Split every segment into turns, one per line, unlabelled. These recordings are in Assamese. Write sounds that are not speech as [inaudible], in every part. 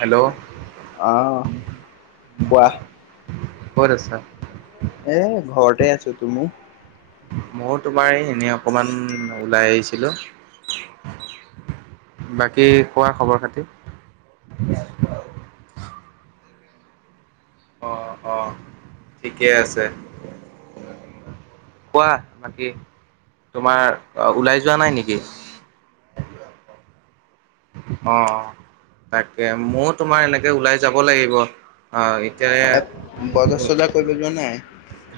হেল্ল'
আহ, কোৱা
ক'ত আছা
এ ঘৰতে আছো তুমি
মই তোমাৰ এই এনেই অকণমান ওলাই আহিছিলো বাকী খোৱা খবৰ খাতি অ', অ', ঠিকে আছে কোৱা বাকী তোমাৰ ওলাই যোৱা নাই নেকি
[unintelligible]
অ', তাকে ময় তোমাৰ এনেকে ওলাই যাব লাগিব অ', এতিয়া
এ বজাৰ চজাৰ কৰিব যোৱা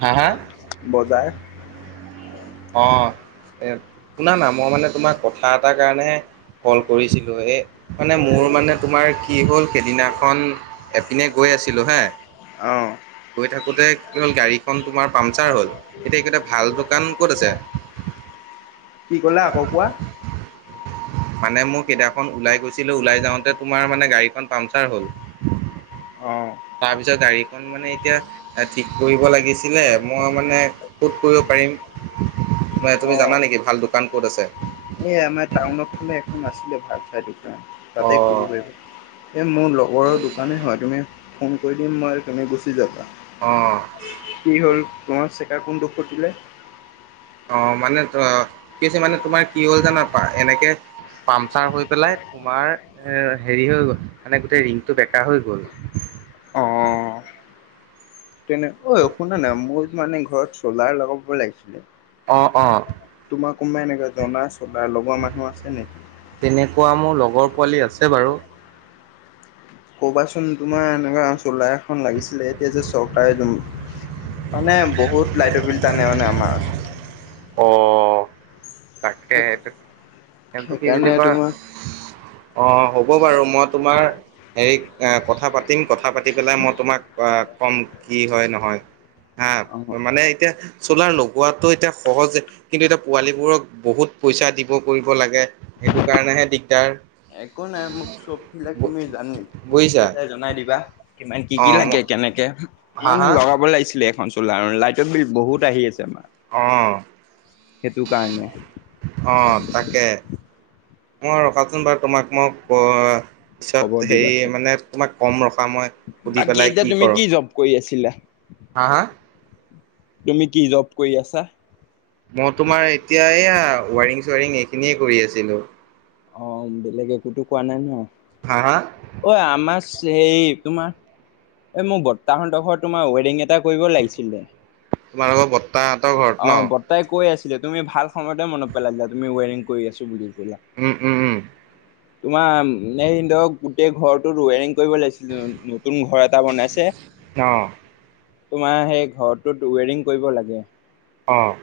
হা হা?
বজাৰ
অ', এ শুনা না মই মানে তোমাৰ কথা এটাৰ কাৰণে কল কৰিছিলো এই মানে মোৰ মানে তোমাৰ কি হ'ল সেইদিনাখন এপিনে গ কৈ আছিলোঁ হে
অ',
গৈ থাকোতে কি হ'ল গাড়ীখন তোমাৰ পামচাৰ হল এতিয়া একোটা ভাল দোকান ক'ত আছে?
কি ক'লে আকৌ কোৱা
মানে মোৰ কেইদিনাখন ওলাই গৈছিলো ওলাই যাওঁতে তোমাৰ মানে গাড়ীখন পামচাৰ হ'ল
অ',
তাৰ পিছত গাড়ীখন মানে এতিয়া ঠিক কৰিব লাগিছিলে মই মানে ক'ত কৰিব পাৰ তুি
অ',
জানা নেি ভাল দোকান ক'ত আছে
উনৰ ফে এখন আ তাতে কৰিব
অ',
পাৰিব এই মোৰ লগৰৰ দোকানে হয় তুমি ফোন কৰি দিম মই তুমি গুচি যাবা
অ',
কি হ'ল তোমাক চেকাৰ কোন দুখ খটিলে
অ', মানে অ কি হৈছে মানে তোমাৰ কি হ'ল জানাপা এনেকে পামচাৰ হৈ পেলাই তোমাৰ এ হেৰি হৈ গল মানে গোটেই ৰিংটো বেকা হৈ গ'ল
আহ তেনে অ', ঐ শুনা নাই মোৰ মানে ঘৰত চলাৰ লগাব লাগিছিলে
অ', অ',
তোমাৰ কোনবাই এনেকুৱা জনা চলা লগৰ মানুহ আছে নেকি
তেনেকুৱা মোৰ লগৰ পোৱালি আছে বাৰু
কবাচোন তোমাৰ এনেকুৱা চোলা এখন লাগিছিলে এতিয়া যে চৰকাৰ মানে বহুত লাইট অ', বিল তানে মানে আমাৰ
অ', তাকে, তাক সেইটো কি বুলি
সেইকাৰণে
কয়
তোমাৰ
অ', হ'ব বাৰু মই তোমাৰ হেৰি কথা পাতিম কথা পাতি পেলাই মই তোমাক ক'ম কি হয় নহয় হা
অ
মানে এতিয়া চোলাৰ লগোৱাতটো এতিয়া সহজে কিন্তু এতিয়া পোৱালীবোৰক বহুত পইচা দিব কৰিব লাগে সেইটো কাৰণেহে দিগদাৰ
একো নাই মোক চব ফিলাক তুমি জানি
বুজিছা
সুদীপিলে জনাই দিবা কিমান কি
অ
কি
ম
লাগে কেনেকে
হা
মানে
হা
লগাব লাগিছিলে এখন চোলাৰ লাইটৰ বিল বহুত আহি আছে আমাৰ
অ',
সেইটো কাৰণে
অ তাকে মই ৰখাচোন বাৰু তোমাক মই
খবৰ
পিছত হেৰি
দিবাচোন
মানে তোমাক কম ৰখ ৰবা ময় সুধি
বাকী
পেলাই
এতিয়া
কি
তুমি
কৰো
জব কৰি আছিলা তুমি কি জব কৰি আছা?
মই তোমাৰ এতিয়া এইয়া ৱাৰিং- চোৱাৰিং এইখিনিয়ে কৰি আছিলোঁ
অ' বেলেগ একোতো কোৱা নাই ন
হা হা
অ' আমা ছ সেই তোমাৰ এই মোক বত্তাহতৰ ঘৰত তোমাৰ ৱেৰিং এটা কৰিব লাগিছিলে
তোমালোকৰ বত্তাহতৰ ঘৰত ন?
ছিল তুমি ভাল সময়তে মনত পেলালিলা তুমি ৱেৰিং কৰি আছো বুলি ক'লা।
উম উম উম
তোমাৰ এ ধৰক গোটেই ঘৰটোত ৱেৰিং কৰিব লাগিছিল নতুন ঘৰ এটা বনাইছে
অ
তোমাৰ সেই ঘৰটোত ৱেৰিং কৰিব লাগে
অ',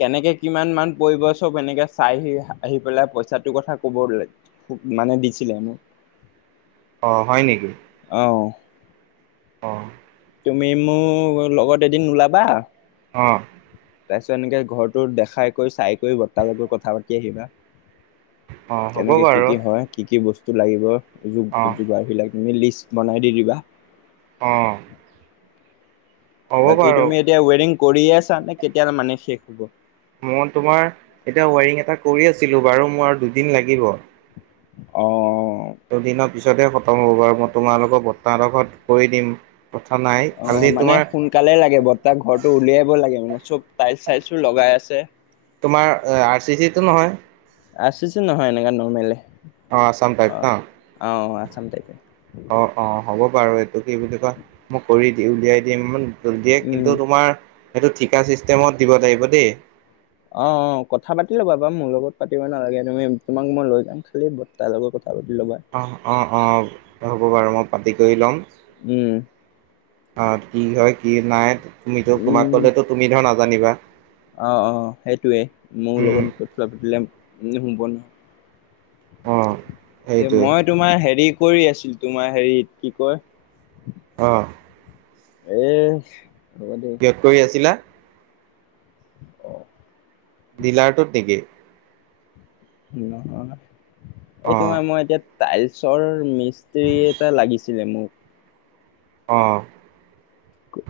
কেনেকে কিমান মান পৰিব চব এনেকে চাইহি আহি পেলাই পইচাটোৰ কথা ক'বলে মানে দিছিলে মোক
অ', হয় নেকি?
অ
অ',
তুমি মো লগত এদিন ওলাবা
অ',
তাৰ পিছত এনেকে ঘৰটো দেখা কৰি চাই কৰি বট্টা লগত কথা পাতি আহিবা
অ হ'ব
কেনেকে কি
বাৰু
কি হয় কি কি বস্তু লাগিব য
অ
যোগাৰবিলাক তুমি লিষ্ট বনাই দি দিবা
অ', হ'ব
বাকী
বাৰু
তুমি এতিয়া ৱেৰিং কৰিয়ে আছা নে কেতিয়া মানে শেষ হ'ব
মই তোমাৰ এতিয়া ৱাইৰিং এটা কৰি আছিলো বাৰু মোৰ আৰু দুদিন লাগিব
অ', অ'
দুদিনৰ পিছতহে খতম হ'ব বাৰু মই তোমালোকক বট্টাহতৰ ঘৰত কৰি দিম কথা নাই খালি
অ' মানে
তোমাৰ
সোনকালে লাগে বত্তাক ঘৰটো উলিয়াব লাগে মানে চব তাইলছ চাইলছ ও লগাই আছে
তোমাৰ আৰ চি চিটো নহয়
আৰ চি চি নহয় এনেকা নৰ্মেলেই
অ', আছাম টাইপ ন
আচাম টাইপএই
অ', অ' হ'ব বাৰু এইটো কি বুলি কয় মই কৰি দি উলিয়াই দিম দিয়ে
উম।
কিন্তু তোমাৰ সেইটো ঠিকা চিষ্টেমত দিব লাগিব দেই
অ', অ' কথা পাতি ল'বা বাা মোৰ লগত পাতিব নালাগে তুমি তোমাক মই লৈ যাম খালি বত্তাৰ লগত কথা পাতি ল'বা।
অ', অ', অ', হ'ব বাৰু মই পাতি কৰি ল'ম
উম
আৰু কি হয় কি নাই তুমিতো তোমাক
উম
কলেতো তুমি ধৰ নাজানিবা
অ', অ', সেইটোৱেই মোৰ
উম,
লগত ক কোৱা পাতিলে হোব
অ',
নয় এতিয়া
সেইটোৱে
মই তোমাৰ হেৰি কৰি আছিলো তোমাৰ হেৰিত কি কয়
অ',
এই
কিয়ত কৰি আছিলা
অ
দিলাৰটোত নেকি
নহয় এইটো
অ',
আমাৰ মই এতিয়া টাইলছৰ মি ইস্ত্ৰী এটা লাগিছিলে মোক
অ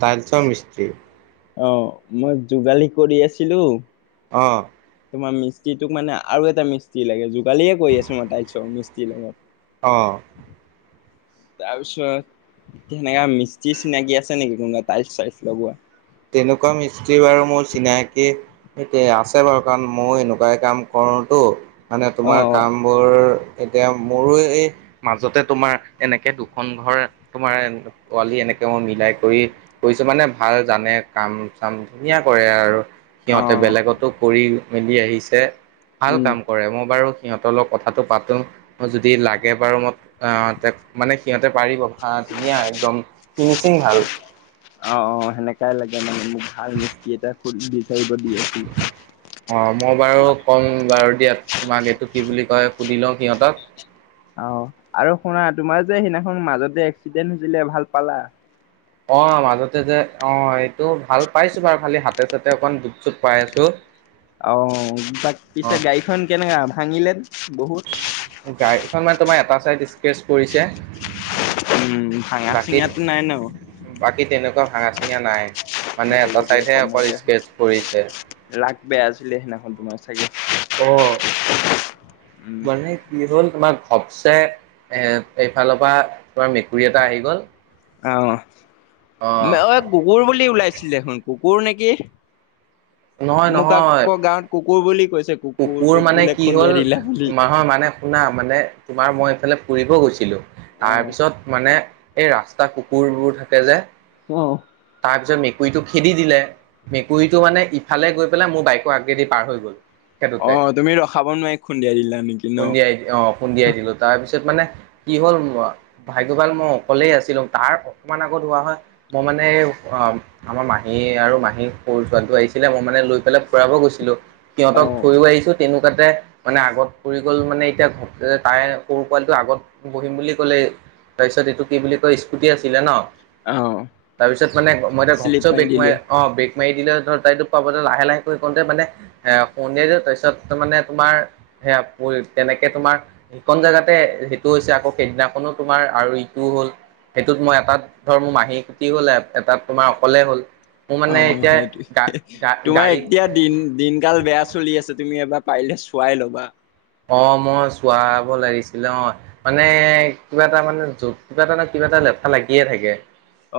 টাইলচৰ মিস্ত্ৰী
অ মই যোগালী কৰি আছিলো
অ
তোমাৰ মিস্ত্ৰীটোক মানে আৰু এটা মি্ত্ৰী লাগে যোগালীয়েে কৰি আছো মই তাইক চব মিস্তিৰ লগত
অ
তাৰপিছত সেনেকা মিস্ত্ৰী চিনাকি আছে নেকি কোনোবা টাইল চাইচ লগোৱা
তেনেকুৱা মিস্ত্ৰী বাৰু মোৰ চিনাকি আছে বাৰু কাৰণ মই এনেকুৱাই কাম কৰ কৰোটো মানে
অ
তোমাৰ
অ
কামবোৰ এতিয়া মোৰো এই মাজতে তোমাৰ এনেকে দুখন ঘৰ তোমাৰ পোৱালি এনেকে মিলাই কৰি কৰিছো মানে ভাল জানে কাম চাম ধুনীয়া কৰে আৰু
অ
সিহঁতে বেলেগতো কৰি মিলি আহিছে ভাল
উম
কাম কৰে মই বাৰু সিহঁতৰ লগ কথাটো পাতোঁ যদি লাগে বাৰু মইক মানে সিহঁতে পাৰিব ভা ধুনীয়া একদম ফিনিচিং ভাল
চাই লাগে মানে মোক ভাল মিস্তি এটা খ
অ মই বাৰু ক'ম বাৰু দিয়া তোমাক এইটো কি বুলি তই সুধি লওঁ সিহঁতক
আহ আৰু শুনা তোমাৰ যে সেইদিনাখন মাজতে এক্সিডেণ্ট হৈছিলে ভাল পালা
অ মাজতে যে অ এইটো ভাল পাইছো বাৰু খালি হাতে চাতে অকণ দুপ চুপ পাই আছো
অ তাক পিছে গাড়ীখন কেনেকা ভাঙিলে বহুত?
গাড়ীখন মানে তোমাৰ এটা চাইড স্কেটচ পৰিছে
উম ভাঙা চিঙাটো নাই ন।
বাকীত বাকী তেনেকুৱা ভাঙা চিঙা নাই মানে
ভালে
এটা
দিয়া
চাইডহে অকল
কমতে হ'ল
স্কেচ পৰিছে
লাক বেয়া আছিলে সেইদিনাখন তোমাৰ চাগে
অ
উম।
মানে কি হ'ল তোমাৰ সবচে এইফালৰ পৰা তোমাৰ মেকুৰী এটা আহি গ'ল
আহ
অঁ
অ কুকুৰ বুলি ওলাইছিলে দেখোন কুকুৰ নেকি
নহয়
মোক
নহয়
আকৌ গাঁৱত কুকুৰ বুলি কৈছে
কুকুৰ
কুকুৰটোক
মানে
বোলে
কি হ'ল
খুন্দিয়াই দিলা বুলি।
মাহৰ মানে শুনা মানে তোমাৰ মই এইফালে ফুৰিব গৈছিলোঁ
অ।
তাৰপিছত মানে এই ৰাস্তা কুকুৰবোৰ থাকে যে
অ
তাৰ পিছত মেকুৰী মেকুুৰীটো খেদি দিলে মেকুৰীটো মানে ইফালে গৈ পেলাই মোৰ বাইকৰ আগ্ৰেদি পাৰ হৈ গ'ল
অ
সেটোতে
তুমি ৰখাব নোৱাৰি খুন্দিয়াই দিলা নেকি ন?
খুন্দিয়াই অ খুন্দিয়াই দিলো তাৰপিছত মানে কি হ'ল ভাগ্য ভাল মই অকলেই আছিলো তাৰ অকমান আগত হোৱা হয় মই মানে মানে অ আমাৰ মাহী আৰু মাহী সৰু যোৱাটো আহিছিলে মই মানে লৈ পেলাই ফুৰাব গৈছিলো
অ।
সিহঁতক থৈয়োও আহিছো তেনেকা তাতে মানে আগত ফুৰি গ'ল মানে এতিয়া ঘ তাই সৰু পোৱালিটো আগত বহিম বুলি ক'লে তাৰপিছত এইটো কি বুলি কয় স্কুটি আছিলে ন
অ
তাৰপিছত মানে মই এতিয়া ভচ
শ্লিপ মাৰি
বেক মই
দিলে
অ বে মাৰি দিলে ধৰ তাইতোক পাবতে লাহে লাহে কৰি কওঁতে মানে তাৰপিছত তাৰ মানে তোমাৰ সেয়া তেনেকে তোমাৰ সিকন জেগাতে সেইটো আকৌ সেইদিনাখনো তোমাৰ আৰু ইটোও হ'ল সেইটোত মই এটাত ধৰ মোৰ মাহী খুটি হ'ল এটাত তোমাৰ অকলে হ'ল মোৰ
অ
মানে এতিয়া
সেইটোে
গা গা
তোমাৰ
গাড়ী
এতিয়া দিন দিনকাল বেয়া চলি আছে তুমি এবাৰ পাৰিলে চোৱাই ল'বা
অ মই চোৱাব লাগিছিলে অ মানে কিবা এটা মানে যত কিবা এটা ন কিবা এটা লেঠা লাগিয়ে থাকে।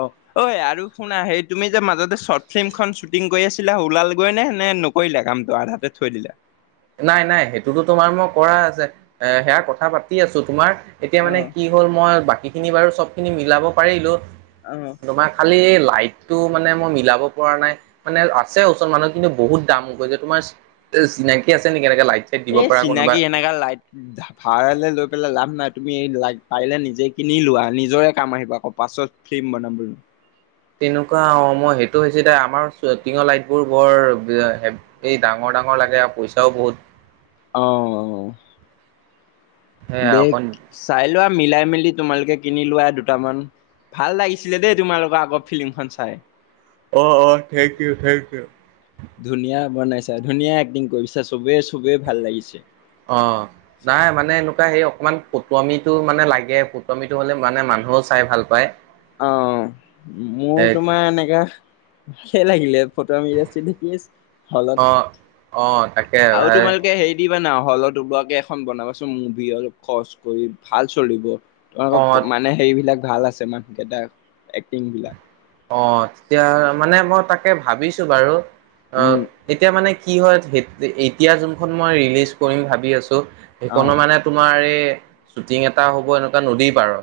অ' ঐ আৰু শুনা, সেই তুমি যে মাজতে শ্বৰ্ট ফিল্মখন শ্বুটিং কৰি আছিলা, ওলাল গৈ নে? নে নকৰিলা কামটো আধাতে থৈ দিলা?
নাই - নাই, সেইটোতো তোমাৰ মই কৰাই আছে। এ সেয়া কথা পাতি আছোঁ, তোমাৰ? এতিয়া
অ
মানে কি হ'ল মই বাকীখিনি বাৰু চব খিনি মিলাব পাৰিলোঁ
অ।
তোমাৰ খালি টটো মানে মই মিলাব পৰা নাই, মানে আছে ওচৰত মানুহ কিন্তু বহুত দাম গৈ যে তোমাৰ চিনাকী আছে নেকি এনেকে লাইট চাইট দিব
এই
পৰা কোনোবা
চিনাকি এনেকা লাইট ভাড়ালে লৈ পেলাই লাভ নাই। তুমি লাইট পাৰিলে নিজে কিনি লোৱা, নিজৰে কাম আহিব আকৌ, পাছত ফিল্ম বনাব
তেনেকুৱা অ' মই সেইটো হৈছে দে আমাৰ টিঙৰ লাইট বোৰ বৰ এই ডাঙৰ ডাঙৰ ডাঙৰ লাগে আৰু পইচাও বহুত।
অ' অ'।
সেয়া
দে,
অকণ
চাই লোৱা মিলাই মেলি তোমালোকে কিনি লোৱা দুটামান। ভাল লাগিছিলে দেই তোমালোকৰ আগৰ ফিল্মখন চাই।
অ' অ' থেংক ইউ থেংক ইউ।
ধুনীয়া বনাইছা, ধুনীয়া এক্টিং কৰিছা, চবে, চবেই ভাল লাগিছে।
অ' নাই মানে এনেকুৱা হেই অক অকমান পুটমিটো মানে লাগে, পুটমিটো হ'লে মানে মানুহও চাই ভাল পায়
অ', মোৰ
সেই
তোমাৰ এনেকা ভালেই লাগিলে। ফটোৱামি আছিল নে কি আছিল হলত,
অ', অ', তাকে
আৰু
ভাই
তোমালোকে হেৰি দিবা না হলত ওলোৱাকে এখন বনাবচোন মুভি অলপ খৰচ কৰি, ভাল চলিব।
অ',
তোমালোকৰ মানে হেৰিবিলাক ভাল আছে, মানুহকেইটা এক্টিং বিলাক।
অ' তেতিয়া মানে মই তাকে ভাবিছোঁ বাৰু অ'
উম,
তেতিয়া মানে কি হয় এতিয়া যোনখন মই ৰিলিজ কৰিম ভাবি আছোঁ সেইখনৰ
অ',
মানে তোমাৰ এই শ্বুটিং এটা হ'ব এনেকুৱা নদী পাৰত,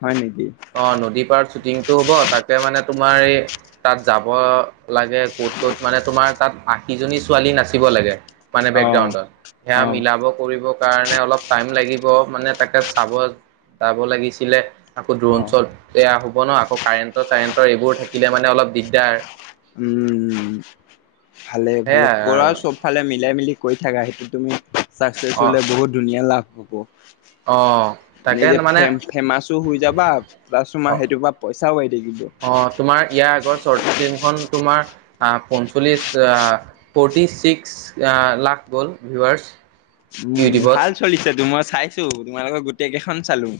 হয় নেকি
অ' নদী পাৰত শ্বুটিংটো হ'ব তাক মানে তোমাৰ এই তাত যাব লাগে ক'ত ক'ত মানে তোমাৰ তাত আশীজনী ছোৱালী নাচিব লাগে মানে
অ',
বেকগ্ৰাউণ্ডত সেয়া
অ',
মিলাব কৰিব কাৰণে অলপ টাইম লাগিব মানে তাকে চাব যাব লাগিছিলে। আকৌ দ্ৰোণ
অ',
শ্বট বেয়া হ'ব ন আকৌ কাৰেণ্টৰ চাৰেণ্টৰ এইবোৰ থাকিলে মানে অলপ দিগদাৰ
উম ভালে ভালে
সেয়াই
কৰা
আৰু
চবফালে মিলাই মিলি কৈ থাকা সেইটো তুমি চাকচেচ
অ
হলে বহুত ধুনীয়া লাভ হ'ব।
অ'। তাকে
নিজে ফ
মানে
ফেমাচো হৈ যাবা, প্লাছ
অ
তোমাৰ সেইটোৰ পৰা পইচাও হৈ থাকিব।
তোমাৰ লোকৰ শ্বৰ্ট ফিল্মখন তোমাৰ আ পঞ্চল্লিছ আ ফৰ্টিচিক্চ আ লাখ হ'ল ভিউৱাৰ্ছ।
উম
ইউটিউবত।
ভাল চলিছে তো মই চাইছোঁ, তোমালোকৰ গোটেইকেইখন চালোঁ।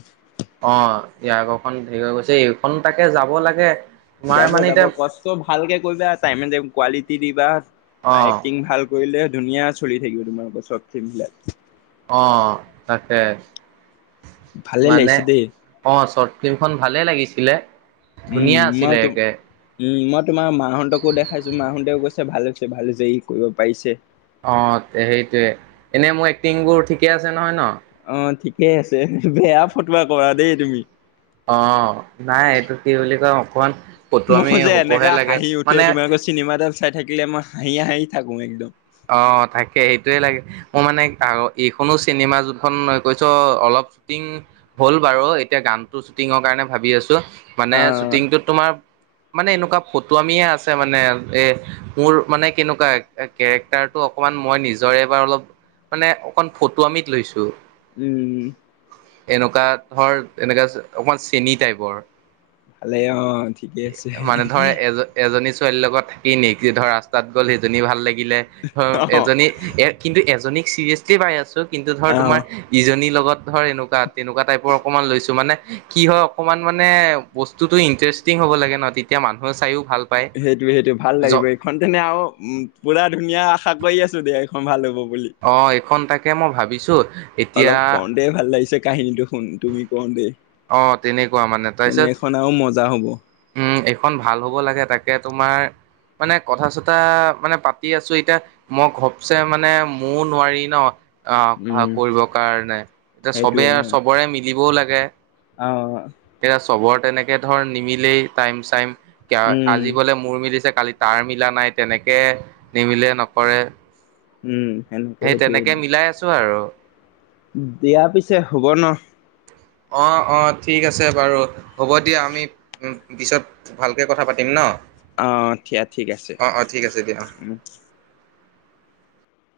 অ' ইয়াৰ আগৰখন হেৰি গৈছে এইখন তাকে যাব লাগে। তোমাৰ
যাব
মানে
যাব
এতিয়া
কষ্ট ভালকে কৰিবা টাইমে এনে কোৱালিটি দিবা।
অ',
এক্টিং ভাল কৰিলে ধুনীয়া চলি থাকিব তোমাৰোকৰ চৰ্ট ফিল্মবিলাক।
অ' তাকে
ভালে
মানে
লাগিছে দেই।
অ' চৰ্ট ফিল্মখন ভালেই লাগিছিলে
উম
ধুনীয়া
ম
আছিলে একে।
উম ম তোমাৰ মাহঁতকো দেখাইছোঁ, মাহঁতেও কৈছে ভাল হৈছে ভাল হৈছে ই কৰিব পাৰিছে।
অ' সেইটয়ে এনে মোৰ এক্টিংবোৰ ঠিকে আছে নহয় ন?
অ' ঠিকে আছে বেয়া ফটোৱা কৰা দেই তুমি।
অ' নাই এইটো কি বুলি কয় অকমান ফটুৱামি
মই যে
হ'বহে
এনেকা
লাগে
হাঁহি উঠে
মানে
তোমালোকৰ চিনেমাডাল চাই থাকিলে মই হাঁহি হাঁহি থাকো একদম।
অ', থাকে সেইটোৱে লাগে। মোৰ মানে আৰু এইখনো চিনেমা জোনখন কৈছ, অলপ শ্বুটিং হ'ল বাৰু এতিয়া গানটো শ্বুটিঙৰ কাৰণে ভাবি আছো মানে
আহ
শ্বুটিংটোত তোমাৰ মানে এনেকুৱা ফটুৱামীয়ে আছে মানে এ মোৰ মানে কেনেকুৱা কেৰেক্টাৰটো অকমান মই নিজৰে এবাৰ অলপ, মানে অকন ফটোৱামিত লৈছো।
উম
এনেকুৱা ধৰ, এনেকুৱা অকমান চেনি টাইপৰ।
ভালে অ ঠিকে আছে
মানে ধৰ, এজ, এজনী ছোৱালীৰ লগত থাকি [unintelligible] ধৰ ৰাস্তাত গ'ল, সেইজনী ভাল লাগি গিলে, ধৰ
অ
এজনী কিন্তু এজনীক চিৰিয়াচলি পাই আছো, কিন্তু ধৰ
অ
তোমাৰ ইজনী লগত ধৰ এনেকুৱা, তেনেকুৱা টাইপৰ অকনমান লৈছো মানে কি হয় অকমান মানে বস্তুটো ইন্টাৰেষ্টিং হ'ব লাগে ন, তেতিয়া মানুহে চাইও ভাল পায়
সেইটো, সেইটো ভাল
জ
লাগেগই, এইখন তেনে আৰু উ পুৰা ধুনীয়া আশা কৰি আছো দিয়া এইখন ভাল হ'ব বুলি
অ', এইখন তাকে মই ভাবিছোঁ
অলপ কওঁতেই ভাল লাগিছে কাহিনীটো শুন তুমি কওঁতেই
অ', তেনেকুৱা মানে, তাৰপিছত,
আৰু মজা হ'ব
উম এখন ভাল হ'ব লাগে, তাকে তোমাৰ মানে কথা চতা মানে পাতি আছোঁ। এতিয়া মই ভপচ মানে মোৰও নোৱাৰি ন। আহ ভাল
উম
কৰিবৰ কাৰণে, এতিয়া চবে চবৰে মিলিবও লাগে।
আহ
এইয়া চবৰ তেনেকে ধৰ নিমিলেই টাইম চাইম
উম
আজি বোলে মোৰ মিলিছে, কালি তাৰ মিলা নাই, তেনেকে নিমিলে নকৰে
উম সেনেকে
সেই
সেইটোৱে
তেনেকে মিলাই আছোঁ আৰু
দিয়া পিছে হ'ব ন।
অ' অ' ঠিক আছে বাৰু হ'ব দিয়া আমি পিছত ভালকৈ কথা পাতিম ন।
আহ থিয়া ঠিক আছে
অ', অ', ঠিক আছে দিয়া অ'।
উম।